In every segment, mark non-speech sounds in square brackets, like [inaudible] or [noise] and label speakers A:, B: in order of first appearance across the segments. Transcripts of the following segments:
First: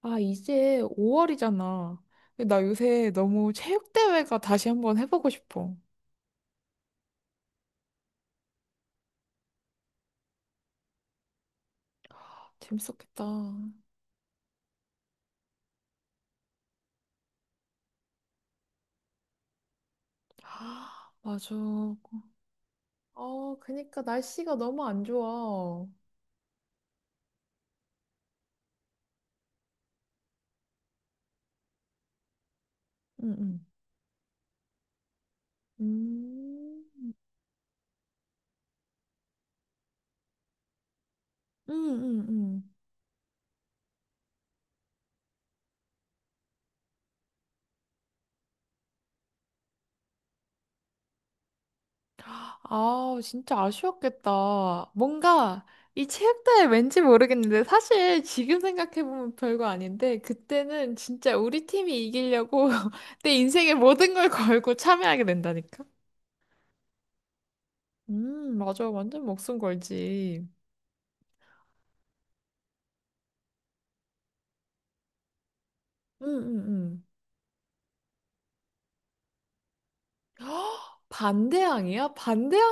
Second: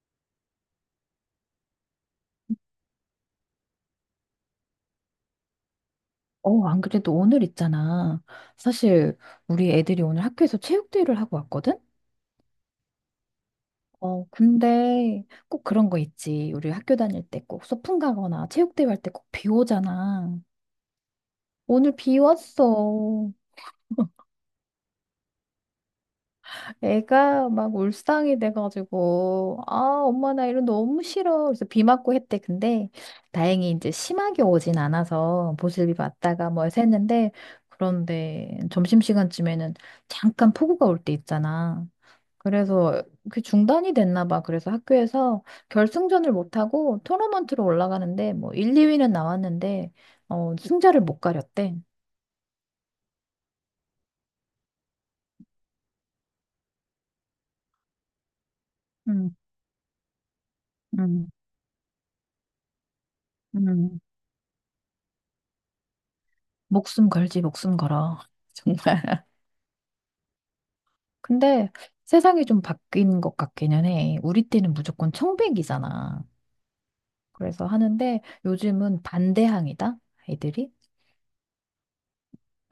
A: 아, 이제 5월이잖아. 나 요새 너무 체육대회가 다시 한번 해보고 싶어.
B: 안 그래도 오늘 있잖아. 사실 우리 애들이 오늘 학교에서 체육대회를 하고 왔거든?
A: 재밌었겠다. [gasps]
B: 근데 꼭 그런 거 있지. 우리 학교 다닐 때 꼭 소풍 가거나 체육대회 할 때 꼭 비 오잖아.
A: 아, 맞아.
B: 오늘 비 왔어.
A: 어, 그니까 날씨가 너무 안 좋아.
B: 애가 막 울상이 돼가지고, 아, 엄마 나 이런 너무 싫어. 그래서 비 맞고 했대. 근데
A: 응, 응.
B: 다행히 이제 심하게 오진 않아서 보슬비 맞다가 뭐 해서
A: 음,
B: 했는데, 그런데 점심시간쯤에는 잠깐 폭우가 올 때
A: 응,
B: 있잖아.
A: 응, 응.
B: 그래서 그 중단이 됐나 봐. 그래서 학교에서 결승전을 못하고 토너먼트로 올라가는데 뭐 1, 2위는 나왔는데 승자를 못 가렸대.
A: 아, 진짜 아쉬웠겠다. 뭔가 이 체육대회 왠지 모르겠는데 사실 지금
B: 음,
A: 생각해보면 별거 아닌데 그때는
B: 음,
A: 진짜 우리 팀이 이기려고 [laughs] 내 인생의
B: 음.
A: 모든 걸 걸고 참여하게 된다니까.
B: 목숨 걸지, 목숨 걸어. [laughs]
A: 맞아.
B: 정말.
A: 완전 목숨 걸지.
B: 근데 세상이 좀 바뀐 것 같기는 해. 우리 때는 무조건 청백이잖아.
A: 응응 응. [gasps]
B: 그래서 하는데 요즘은 반대항이다, 애들이.
A: 반대항이야?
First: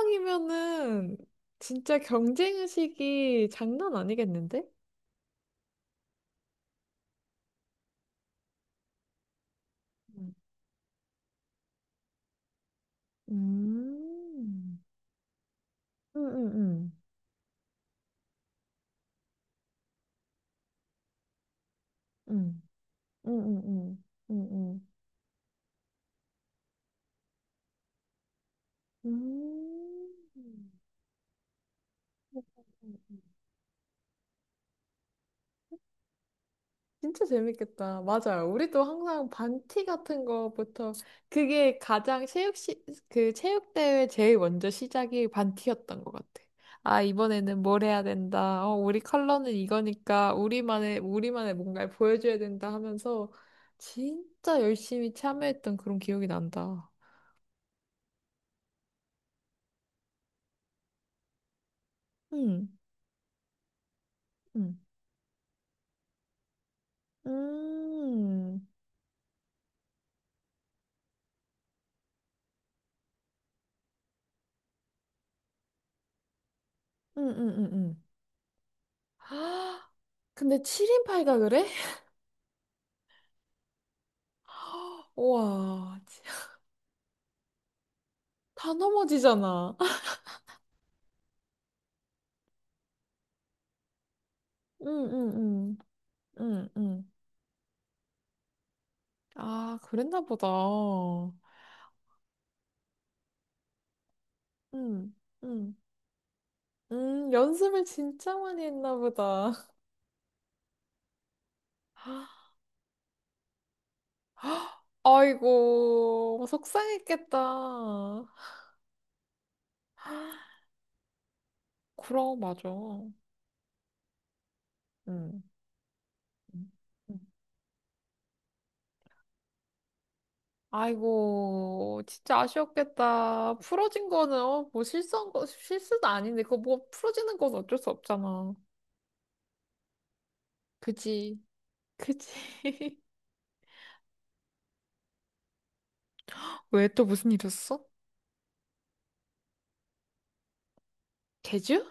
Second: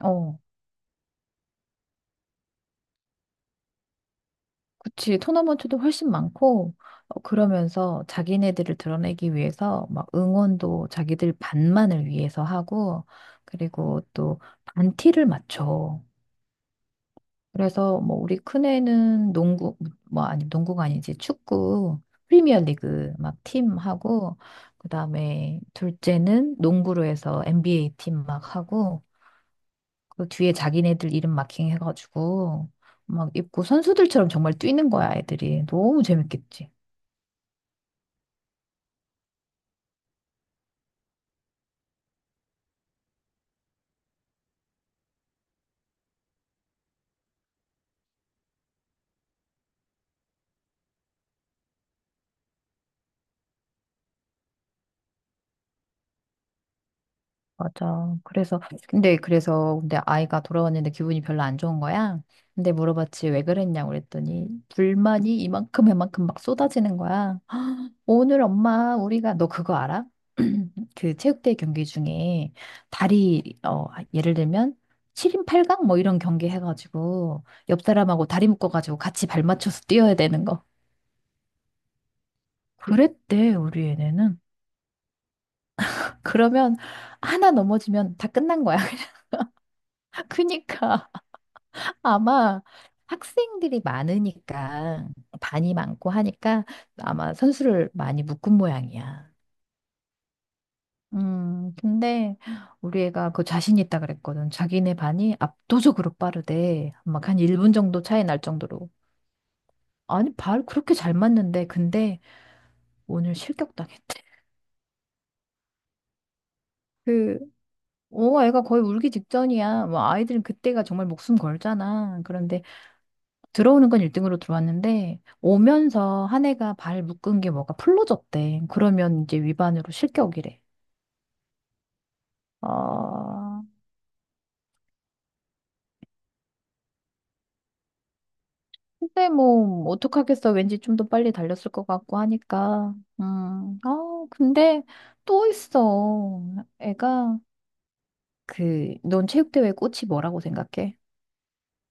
B: 어.
A: 진짜 경쟁의식이 장난 아니겠는데?
B: 그치, 토너먼트도 훨씬 많고, 그러면서 자기네들을 드러내기 위해서 막
A: 음.
B: 응원도 자기들 반만을 위해서 하고, 그리고 또
A: 음,
B: 반티를 맞춰.
A: 음, 음,
B: 그래서 뭐 우리 큰애는 농구, 뭐 아니, 농구가 아니지, 축구, 프리미어
A: 음,
B: 리그
A: 음,
B: 막
A: 음, 음,
B: 팀하고,
A: 음, 음, 음.
B: 그 다음에 둘째는 농구로 해서 NBA 팀 막 하고,
A: 음.
B: 그 뒤에 자기네들 이름 마킹
A: 음,
B: 해가지고,
A: 음, 음,
B: 막 입고 선수들처럼 정말 뛰는 거야, 애들이. 너무 재밌겠지.
A: 진짜 재밌겠다. 맞아요. 우리도 항상 반티 같은 거부터 그게 가장 그 체육대회 제일 먼저 시작이 반티였던 것 같아. 아, 이번에는 뭘 해야 된다. 어, 우리 컬러는 이거니까 우리만의 뭔가를 보여줘야 된다 하면서 진짜 열심히 참여했던 그런 기억이 난다.
B: 맞아. 근데 아이가 돌아왔는데 기분이 별로 안 좋은 거야. 근데
A: 음.
B: 물어봤지, 왜 그랬냐고 그랬더니,
A: 음.
B: 불만이 이만큼, 이만큼 막 쏟아지는 거야. 오늘
A: 음.
B: 엄마, 우리가, 너 그거 알아? [clears throat] 그 체육대회 경기 중에 다리, 예를 들면, 7인 8강? 뭐 이런 경기
A: 음.
B: 해가지고,
A: 음.
B: 옆
A: 음.
B: 사람하고 다리 묶어가지고 같이 발 맞춰서
A: 아,
B: 뛰어야
A: [gasps]
B: 되는
A: 근데
B: 거.
A: 7인 8가 그래?
B: 그랬대, 우리 애네는.
A: 우와.
B: 그러면, 하나 넘어지면 다 끝난
A: 다
B: 거야. [laughs]
A: 넘어지잖아.
B: 그니까. 아마 학생들이 많으니까
A: 응, 응,
B: 반이
A: 응,
B: 많고 하니까
A: 응, 응.
B: 아마 선수를 많이 묶은 모양이야.
A: 아, 그랬나 보다.
B: 근데 우리 애가 그 자신 있다 그랬거든. 자기네
A: 응,
B: 반이
A: 응.
B: 압도적으로 빠르대. 막 한 1분
A: 연습을
B: 정도 차이
A: 진짜
B: 날
A: 많이
B: 정도로.
A: 했나 보다. [gasps]
B: 아니, 발 그렇게 잘 맞는데 근데
A: [laughs]
B: 오늘 실격당했대.
A: 아이고,
B: 그,
A: 속상했겠다.
B: 애가 거의 울기 직전이야. 뭐 아이들은 그때가 정말 목숨 걸잖아.
A: 그럼,
B: 그런데
A: 맞아. 응,
B: 들어오는 건 1등으로 들어왔는데 오면서 한
A: 응,
B: 애가 발
A: 응.
B: 묶은 게 뭐가 풀러졌대. 그러면 이제 위반으로 실격이래.
A: 아이고, 진짜 아쉬웠겠다.
B: 아,
A: 풀어진 거는, 어, 뭐 실수한 거, 실수도 아닌데, 그거 뭐 풀어지는 건 어쩔 수 없잖아.
B: 근데 뭐 어떡하겠어. 왠지 좀 더 빨리
A: 그지,
B: 달렸을 것 같고
A: 그지.
B: 하니까.
A: [laughs]
B: 음. 아, 근데 또 있어.
A: 왜 또 무슨
B: 애가
A: 일이었어?
B: 그 넌 체육대회 꽃이 뭐라고 생각해?
A: 제주?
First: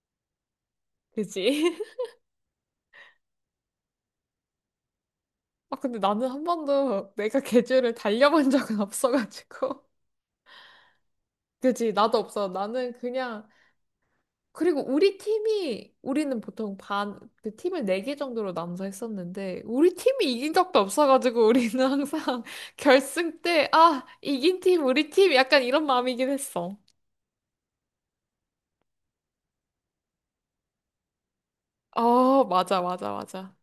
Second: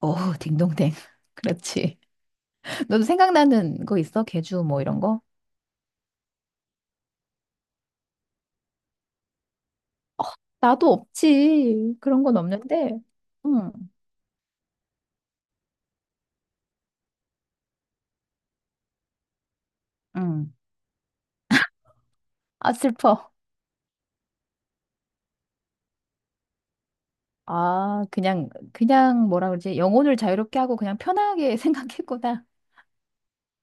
B: 어, 딩동댕. [laughs]
A: 그지?
B: 그렇지. 너도 생각나는 거 있어? 개주 뭐 이런 거?
A: 아, 근데 나는 한 번도 내가 [laughs] 계절을 달려본 적은 [laughs] 없어가지고.
B: 나도
A: 그지,
B: 없지.
A: 나도
B: 그런 건
A: 없어. 나는
B: 없는데.
A: 그냥,
B: 응.
A: 그리고 우리 팀이, 우리는 보통 반, 그 팀을 네 개 정도로 나눠서 했었는데, 우리 팀이
B: 응.
A: 이긴 적도 없어가지고, 우리는 항상 [laughs]
B: 아, 슬퍼.
A: 결승 때, 아, 이긴 팀, 우리 팀, 약간 이런 마음이긴 했어.
B: 아, 그냥 뭐라 그러지? 영혼을 자유롭게 하고 그냥 편하게 [laughs]
A: 어,
B: 생각했구나.
A: 맞아, 맞아, 맞아.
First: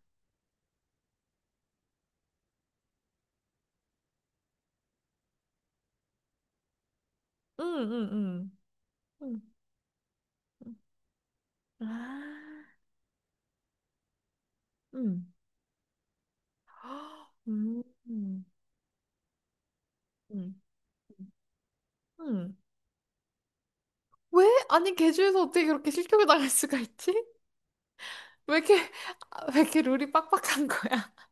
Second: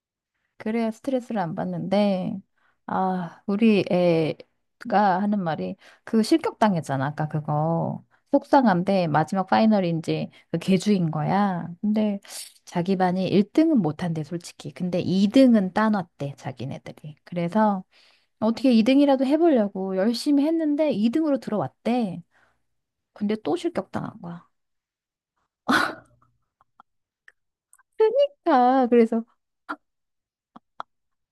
B: 그래야 스트레스를 안 받는데, 아, 우리 애가 하는 말이 그 실격당했잖아, 아까
A: 응, 응,
B: 그거.
A: 응.
B: 속상한데
A: 응.
B: 마지막 파이널인지 그 개주인 거야.
A: 응.
B: 근데
A: 아,
B: 자기 반이 1등은 못한대, 솔직히. 근데
A: 응.
B: 2등은 따놨대, 자기네들이.
A: [gasps] 음.
B: 그래서
A: 음.
B: 어떻게 2등이라도 해보려고 열심히 했는데
A: 음.
B: 2등으로 들어왔대.
A: 음.
B: 근데 또 실격당한
A: 왜?
B: 거야.
A: 아니, 개주에서 어떻게 그렇게 실격을 당할 수가 있지? 왜 이렇게,
B: 그러니까 그래서
A: 아, 왜 이렇게 룰이 빡빡한 거야? [laughs]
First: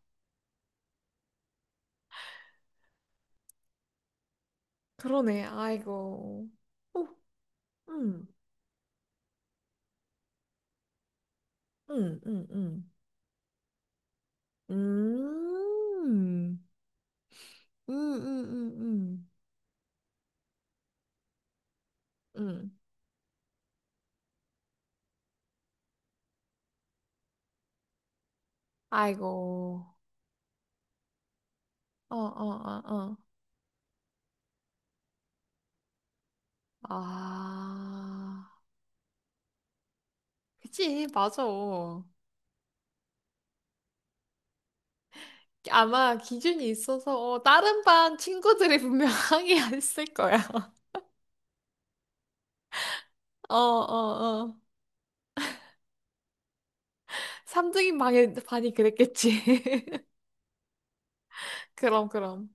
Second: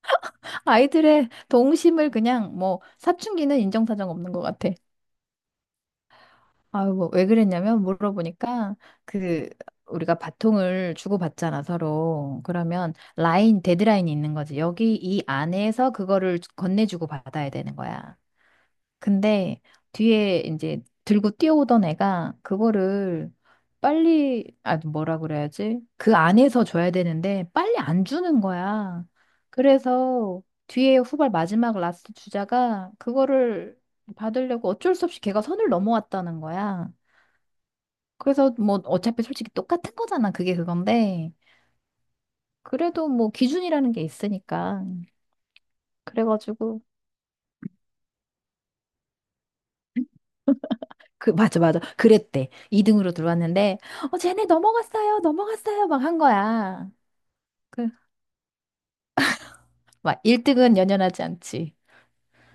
B: 아이들의 동심을 그냥 뭐 사춘기는 인정사정 없는 것 같아.
A: 그러네, 아이고.
B: 아유,
A: 어,
B: 뭐왜 그랬냐면
A: 음,
B: 물어보니까 그 우리가 바통을 주고받잖아,
A: 음,
B: 서로.
A: 음, 음.
B: 그러면 라인, 데드라인이 있는 거지. 여기 이 안에서 그거를
A: 음,
B: 건네주고 받아야 되는
A: 음,
B: 거야.
A: 음, 음,
B: 근데 뒤에 이제 들고 뛰어오던 애가
A: 음.
B: 그거를 빨리, 아, 뭐라 그래야지? 그 안에서 줘야 되는데 빨리 안 주는 거야.
A: 아이고.
B: 그래서 뒤에 후발 마지막 라스트
A: 어, 어,
B: 주자가
A: 어, 어.
B: 그거를 받으려고 어쩔 수 없이 걔가 선을 넘어왔다는 거야.
A: 아.
B: 그래서 뭐 어차피 솔직히 똑같은 거잖아. 그게
A: 그치,
B: 그건데.
A: 맞아.
B: 그래도 뭐 기준이라는 게 있으니까.
A: 아마 기준이
B: 그래가지고.
A: 있어서, 어, 다른 반 친구들이 분명 항의했을 거야. [laughs]
B: 맞아, 맞아. 그랬대. 2등으로
A: 어,
B: 들어왔는데,
A: 어,
B: 쟤네
A: 어.
B: 넘어갔어요, 넘어갔어요, 막 한 거야. 그,
A: 3등인 반이 그랬겠지. [laughs]
B: 막 1등은 연연하지 않지.
A: 그럼, 그럼.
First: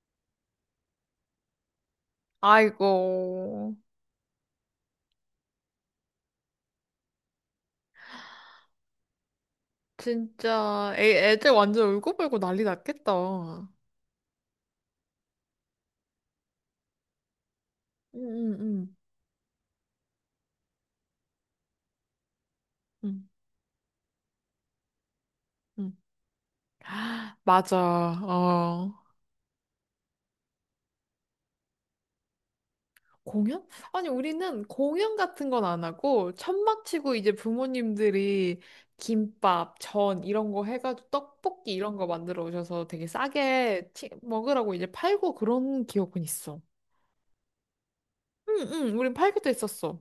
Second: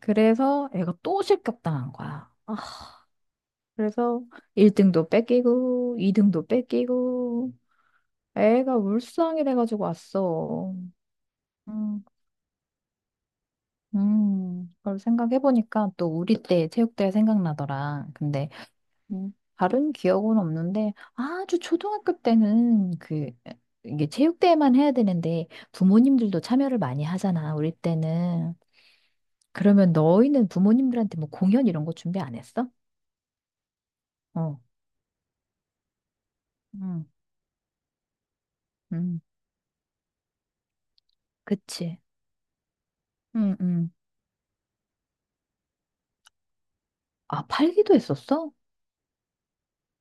B: 그래서 애가 또 실격당한 거야. 아,
A: 아이고.
B: 그래서 1등도 뺏기고, 2등도 뺏기고, 애가 울상이 돼가지고 왔어.
A: 진짜, 애들 완전
B: 음,
A: 울고불고 난리 났겠다. 응,
B: 그걸 생각해보니까 또 우리 때 체육대회 생각나더라.
A: 응,
B: 근데
A: 응.
B: 음, 다른 기억은 없는데 아주 초등학교 때는
A: 응,
B: 그 이게 체육대회만 해야 되는데
A: 응.
B: 부모님들도 참여를 많이
A: [gasps]
B: 하잖아. 우리
A: 맞아.
B: 때는
A: 어.
B: 그러면 너희는 부모님들한테 뭐 공연 이런 거 준비 안 했어?
A: 공연? 아니,
B: 어,
A: 우리는 공연 같은 건 안 하고, 천막
B: 음.
A: 치고 이제 부모님들이
B: 음,
A: 김밥, 전 이런 거 해가지고 떡볶이 이런
B: 그치.
A: 거 만들어 오셔서 되게
B: 음, 음.
A: 싸게 먹으라고 이제 팔고 그런 기억은 있어.
B: 아, 팔기도 했었어?
A: 응, 응, 우린 팔기도 했었어.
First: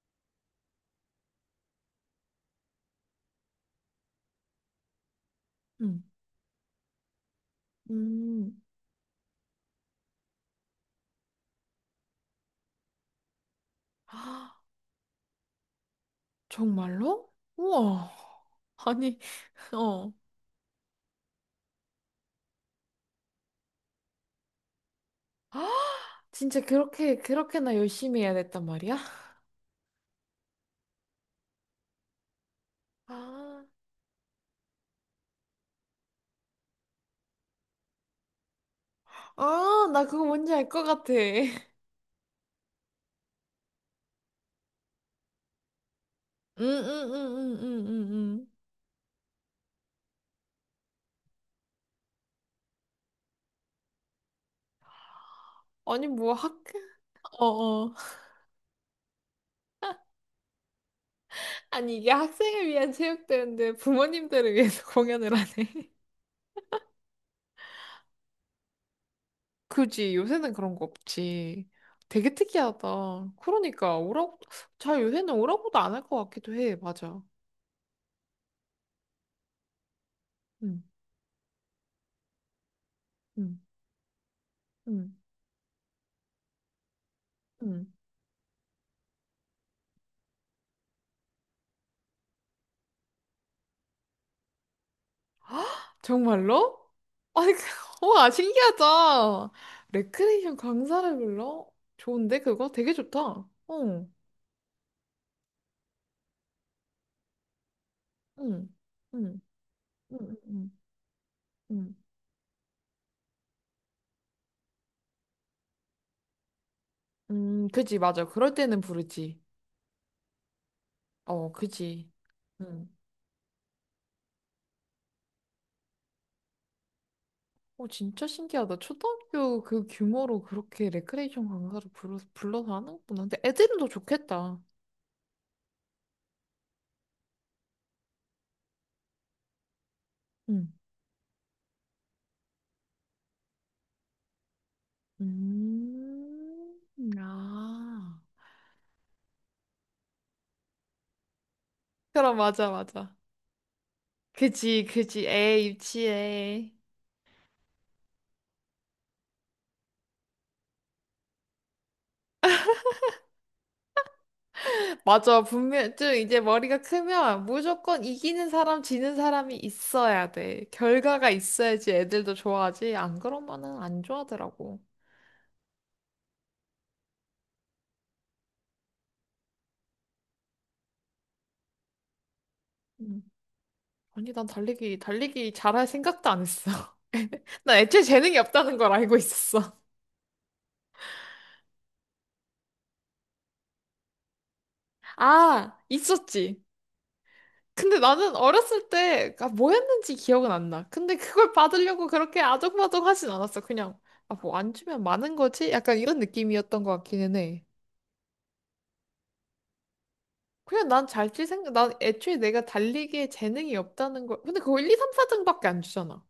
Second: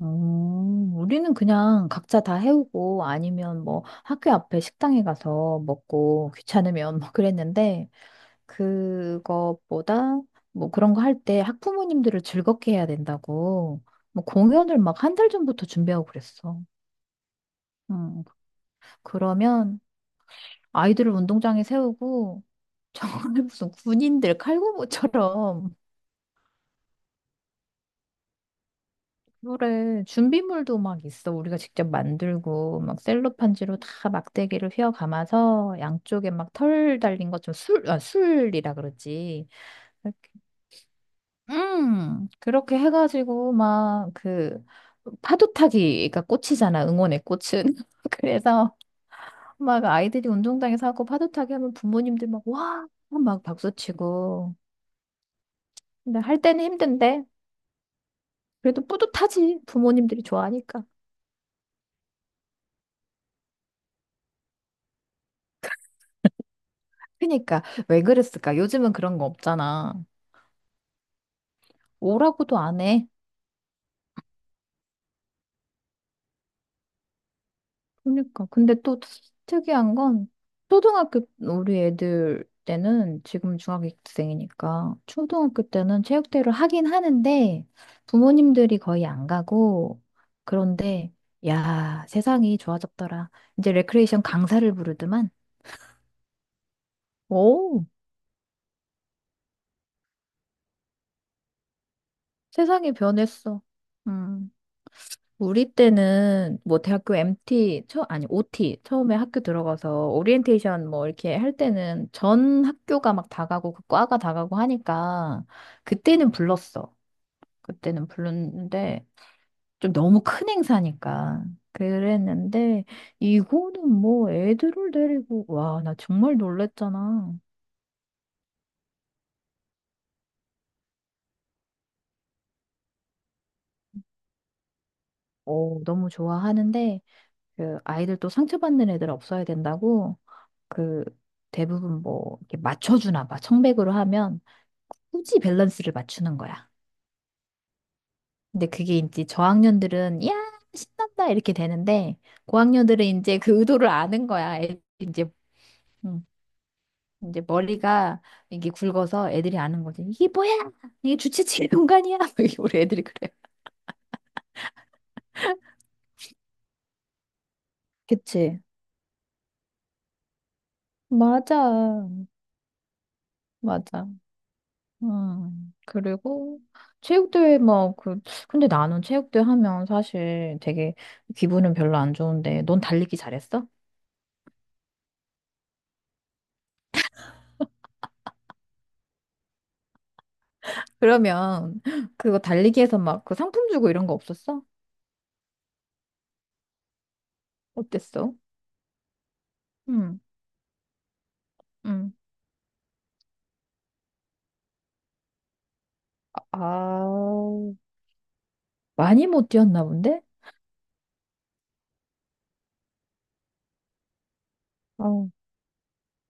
B: 우리는 그냥 각자 다 해오고 아니면 뭐 학교 앞에 식당에 가서
A: 응.
B: 먹고 귀찮으면 [laughs] 뭐 그랬는데
A: 음.
B: 그것보다 뭐 그런 거 할 때 학부모님들을 즐겁게 해야 된다고 뭐
A: 아,
B: 공연을 막 한 달 전부터 준비하고 그랬어.
A: 정말로? 우와.
B: 음.
A: 아니, [laughs]
B: 그러면
A: 어.
B: 아이들을 운동장에 세우고 정말 [laughs] 무슨 군인들 칼군무처럼
A: 진짜 그렇게나 열심히 해야 됐단 말이야?
B: 그래 준비물도 막 있어. 우리가 직접 만들고 막
A: 아,
B: 셀로판지로 다 막대기를 휘어 감아서 양쪽에 막 털 달린 것처럼 술, 아, 술이라 그러지.
A: 아, 나 그거 뭔지 알 것 같아. 응,
B: 그렇게 해가지고, 막, 그, 파도타기가
A: 응,
B: 꽃이잖아,
A: 응,
B: 응원의
A: 응, 응,
B: 꽃은. [laughs]
A: 응. 응.
B: 그래서, 막, 아이들이 운동장에서 하고 파도타기 하면 부모님들 막, 와! 막 박수치고.
A: 아니,
B: 근데
A: 뭐,
B: 할
A: 학,
B: 때는 힘든데,
A: 어, 어.
B: 그래도 뿌듯하지. 부모님들이 좋아하니까.
A: 아니, 이게 학생을 위한 체육대회인데 부모님들을 위해서 [laughs] 공연을 하네.
B: 그니까, 왜 그랬을까? 요즘은 그런 거 없잖아.
A: 그지, 요새는 그런 거 없지. 되게
B: 오라고도 안 해.
A: 특이하다. 그러니까, 오라고, 잘 요새는 오라고도 안 할 것 같기도 해. 맞아.
B: 그러니까. 근데 또 특이한 건
A: 응,
B: 초등학교 우리 애들 때는 지금
A: 응,
B: 중학생이니까
A: 응.
B: 초등학교 때는 체육대회를 하긴 하는데
A: 음.
B: 부모님들이 거의 안 가고 그런데 야, 세상이 좋아졌더라. 이제 레크레이션 강사를 부르더만.
A: [gasps] 정말로? 아니,
B: 오,
A: [laughs] 와, 신기하다. 레크레이션 강사를 불러? 좋은데, 그거?
B: 세상이
A: 되게 좋다. 어,
B: 변했어.
A: 응,
B: 음. 우리 때는 뭐 대학교 MT 처 아니
A: 응,
B: OT 처음에 학교
A: 응,
B: 들어가서
A: 응, 응,
B: 오리엔테이션 뭐 이렇게 할
A: 응.
B: 때는 전 학교가 막 다 가고 그 과가 다 가고 하니까 그때는 불렀어.
A: 그지,
B: 그때는
A: 맞아. 그럴 때는
B: 불렀는데
A: 부르지.
B: 좀 너무 큰 행사니까
A: 어, 그지.
B: 그랬는데
A: 응.
B: 이거는 뭐 애들을 데리고 와, 나 정말 놀랬잖아.
A: 어, 진짜 신기하다. 초등학교 그 규모로 그렇게 레크레이션 강사를 불러서 하는구나. 근데 애들은 더 좋겠다.
B: 너무 좋아하는데 그 아이들 또 상처받는 애들 없어야 된다고
A: 응.
B: 그 대부분 뭐 이렇게 맞춰주나 봐. 청백으로 하면 굳이 밸런스를 맞추는 거야.
A: 음, 아.
B: 근데 그게 이제 저학년들은 야 신난다 이렇게 되는데
A: 그럼, 맞아,
B: 고학년들은
A: 맞아.
B: 이제 그 의도를 아는 거야. 애,
A: 그지, 그지. 애
B: 음,
A: 유치해.
B: 이제 머리가 이게 굵어서 애들이 아는 거지. 이게 뭐야? 이게 주체치 공간이야? [laughs] 이게 우리 애들이 그래.
A: 맞아. 분명, 좀 이제 머리가 크면 무조건 이기는
B: 그치?
A: 사람, 지는 사람이 있어야 돼. 결과가
B: 맞아.
A: 있어야지 애들도 좋아하지. 안 그러면은 안
B: 맞아.
A: 좋아하더라고.
B: 음. 그리고 체육대회 근데 나는 체육대회 하면 사실 되게 기분은 별로 안 좋은데 넌 달리기
A: 음.
B: 잘했어?
A: 아니, 달리기 잘할 생각도 안 했어. [laughs] 난 애초에 재능이 없다는 걸 알고 있었어.
B: 그러면 그거 달리기에서 막 그 상품 주고 이런 거 없었어?
A: 아, 있었지. 근데
B: 어땠어?
A: 나는 어렸을 때, 아, 뭐였는지
B: 응,
A: 기억은 안 나. 근데 그걸 받으려고
B: 응.
A: 그렇게 아등바등 하진 않았어. 그냥, 아, 뭐 안 주면 많은 거지? 약간 이런 느낌이었던 것
B: 아,
A: 같기는 해.
B: 많이 못 뛰었나 본데?
A: 그냥 난 애초에 내가 달리기에 재능이 없다는 걸, 근데 그거 1, 2, 3,
B: 어,
A: 4등밖에 안 주잖아.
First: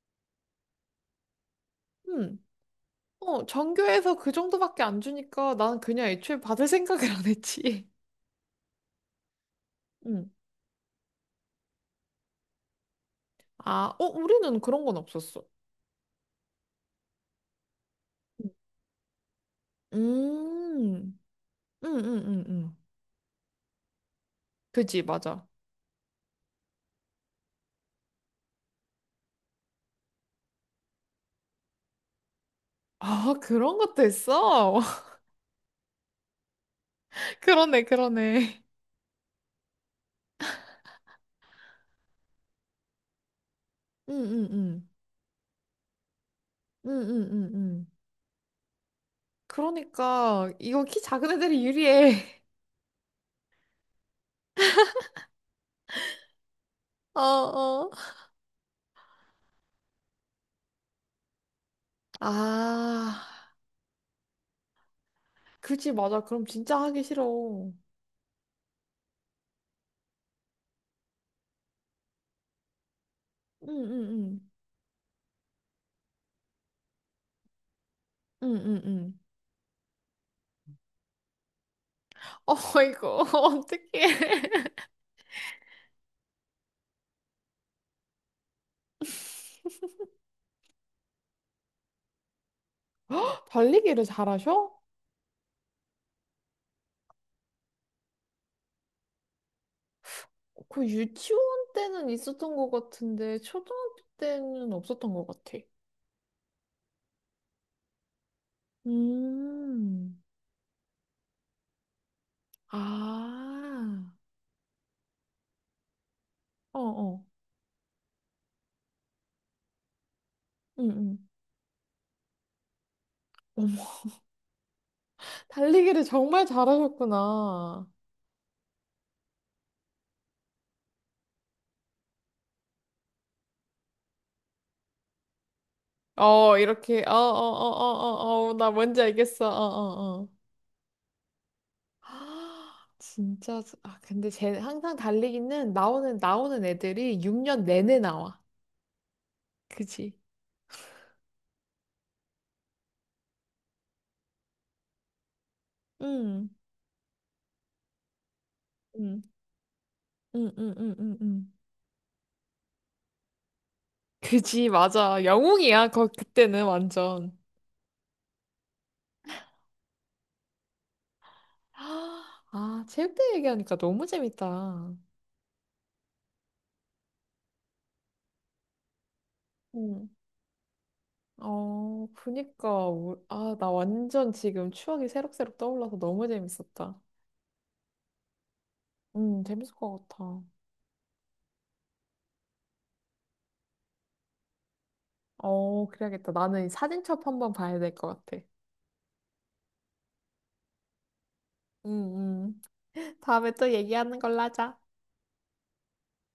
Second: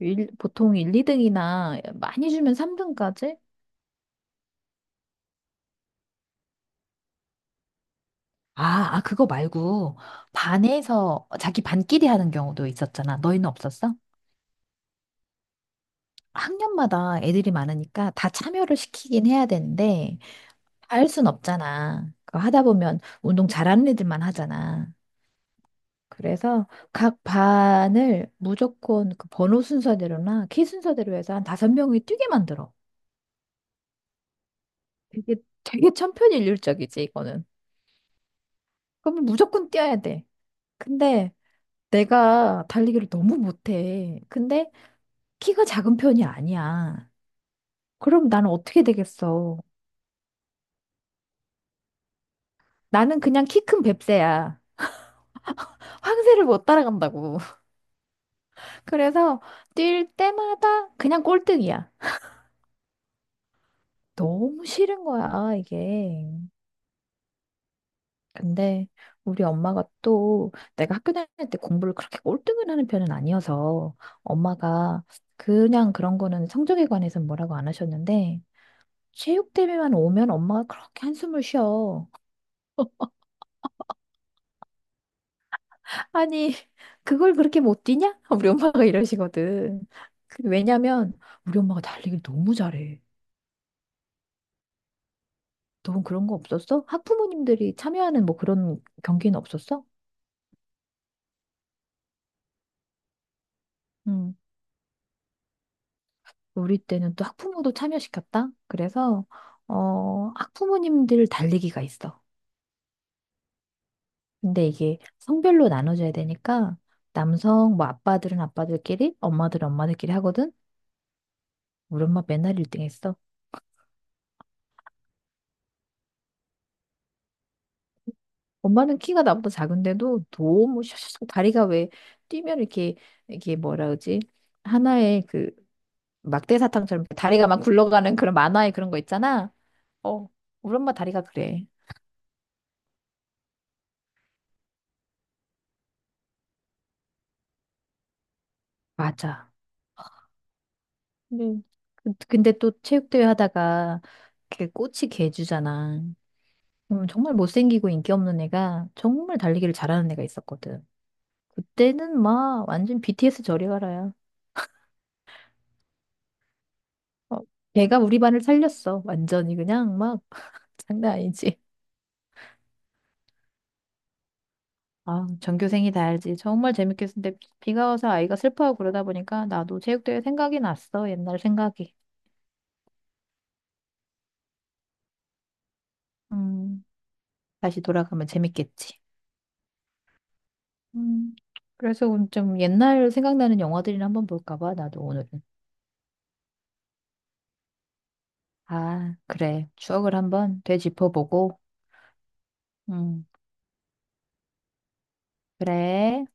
B: 보통 1, 2등이나 많이
A: 음.
B: 주면 3등까지?
A: 어, 전교에서 그 정도밖에 안 주니까 나는 그냥 애초에 받을 생각을 안 했지. [laughs]
B: 아, 그거 말고
A: 음.
B: 반에서 자기 반끼리 하는 경우도 있었잖아. 너희는
A: 아,
B: 없었어?
A: 어, 우리는 그런 건 없었어.
B: 학년마다 애들이 많으니까 다 참여를 시키긴 해야 되는데 다 할
A: 음.
B: 순
A: 음,
B: 없잖아.
A: 음,
B: 그거
A: 음,
B: 하다
A: 음.
B: 보면 운동 잘하는 애들만 하잖아.
A: 그지, 맞아.
B: 그래서 각 반을 무조건 그 번호 순서대로나 키 순서대로 해서 한 다섯 명이 뛰게 만들어.
A: 아, 그런 것도 있어?
B: 되게 되게 천편일률적이지 이거는.
A: 그러네, 그러네.
B: 그러면 무조건 뛰어야 돼. 근데 내가 달리기를 너무
A: 응,
B: 못해.
A: 응,
B: 근데
A: 응.
B: 키가 작은 편이
A: 응,
B: 아니야.
A: 응, 응, 응.
B: 그럼 나는 어떻게 되겠어?
A: 그러니까 이거 키 작은 애들이 유리해. [laughs]
B: 나는 그냥 키 큰 뱁새야. 황새를 못
A: 어,
B: 따라간다고.
A: 어.
B: [laughs] 그래서 뛸 때마다 그냥 꼴등이야.
A: 아,
B: 너무 싫은 거야,
A: 그지 맞아.
B: 이게.
A: 그럼 진짜 하기 싫어. 응
B: 근데 우리 엄마가 또 내가 학교 다닐 때 공부를 그렇게 꼴등을 하는 편은
A: 응,
B: 아니어서
A: 응,
B: 엄마가 그냥 그런 거는 성적에 관해서는 뭐라고 안 하셨는데
A: 응. 응, 응,
B: 체육 대회만 오면 엄마가 그렇게 한숨을 쉬어.
A: 어 이거 [laughs] 어떡해.
B: 아니, 그걸 그렇게 못 뛰냐? [laughs] 우리 엄마가 이러시거든. 그 왜냐면 우리 엄마가 달리기를 너무 잘해.
A: [laughs] 달리기를 잘하셔?
B: 너는 그런 거 없었어? 학부모님들이 참여하는 뭐 그런 경기는 없었어?
A: 그 유치원 때는 있었던 것 같은데 초등학교 때는 없었던 것 같아.
B: 우리 때는 또 학부모도 참여시켰다? 그래서,
A: 음.
B: 학부모님들 달리기가 있어.
A: 아,
B: 근데 이게 성별로 나눠져야 되니까,
A: 어, 어.
B: 남성, 뭐, 아빠들은 아빠들끼리, 엄마들은 엄마들끼리 하거든?
A: 응,
B: 우리 엄마 맨날 1등 했어.
A: 응. 달리기를 정말 잘하셨구나.
B: 엄마는 키가 나보다 작은데도 너무 샤샤샥 다리가 왜 뛰면 이렇게, 이게 뭐라 그러지? 하나의 그
A: 어,
B: 막대
A: 이렇게,
B: 사탕처럼
A: 어, 어,
B: 다리가 막
A: 어,
B: 굴러가는 그런
A: 어, 어, 어, 나
B: 만화의 그런 거
A: 뭔지 알겠어. 어,
B: 있잖아.
A: 어, 어.
B: 어, 우리 엄마 다리가 그래.
A: [gasps] 아, 진짜, 아, 근데 쟤 항상 나오는 애들이 6년 내내 나와.
B: 맞아.
A: 그지?
B: 네. 근데 또 체육대회 하다가 그 꽃이 개주잖아.
A: 응,
B: 정말 못생기고 인기 없는 애가
A: 응,
B: 정말 달리기를 잘하는 애가
A: 응, 응,
B: 있었거든.
A: 응, 응. 응.
B: 그때는 막 완전 BTS 저리 가라야.
A: 그지, 맞아. 영웅이야, 거, 그때는
B: 어,
A: 완전.
B: 걔가 우리 반을 살렸어. 완전히 그냥 막 [laughs] 장난 아니지.
A: [gasps] 아, 체육대회 얘기하니까 너무 재밌다.
B: 아, 전교생이 다 알지. 정말 재밌겠는데 비가 와서 아이가 슬퍼하고 그러다 보니까 나도
A: 응.
B: 체육대회 생각이 났어. 옛날 생각이.
A: 어, 그니까, 아, 나 완전 지금 추억이 새록새록 떠올라서 너무
B: 음,
A: 재밌었다.
B: 다시 돌아가면 재밌겠지.
A: 재밌을 것 같아.
B: 음, 그래서 좀 옛날 생각나는 영화들이나 한번 볼까 봐, 나도 오늘은.
A: 어, 그래야겠다. 나는 이 사진첩 한번 봐야 될 것 같아.
B: 아, 그래. 추억을 한번 되짚어보고.
A: 음, 음. [laughs]
B: 음,
A: 다음에 또 얘기하는 걸로 하자.
B: 그래.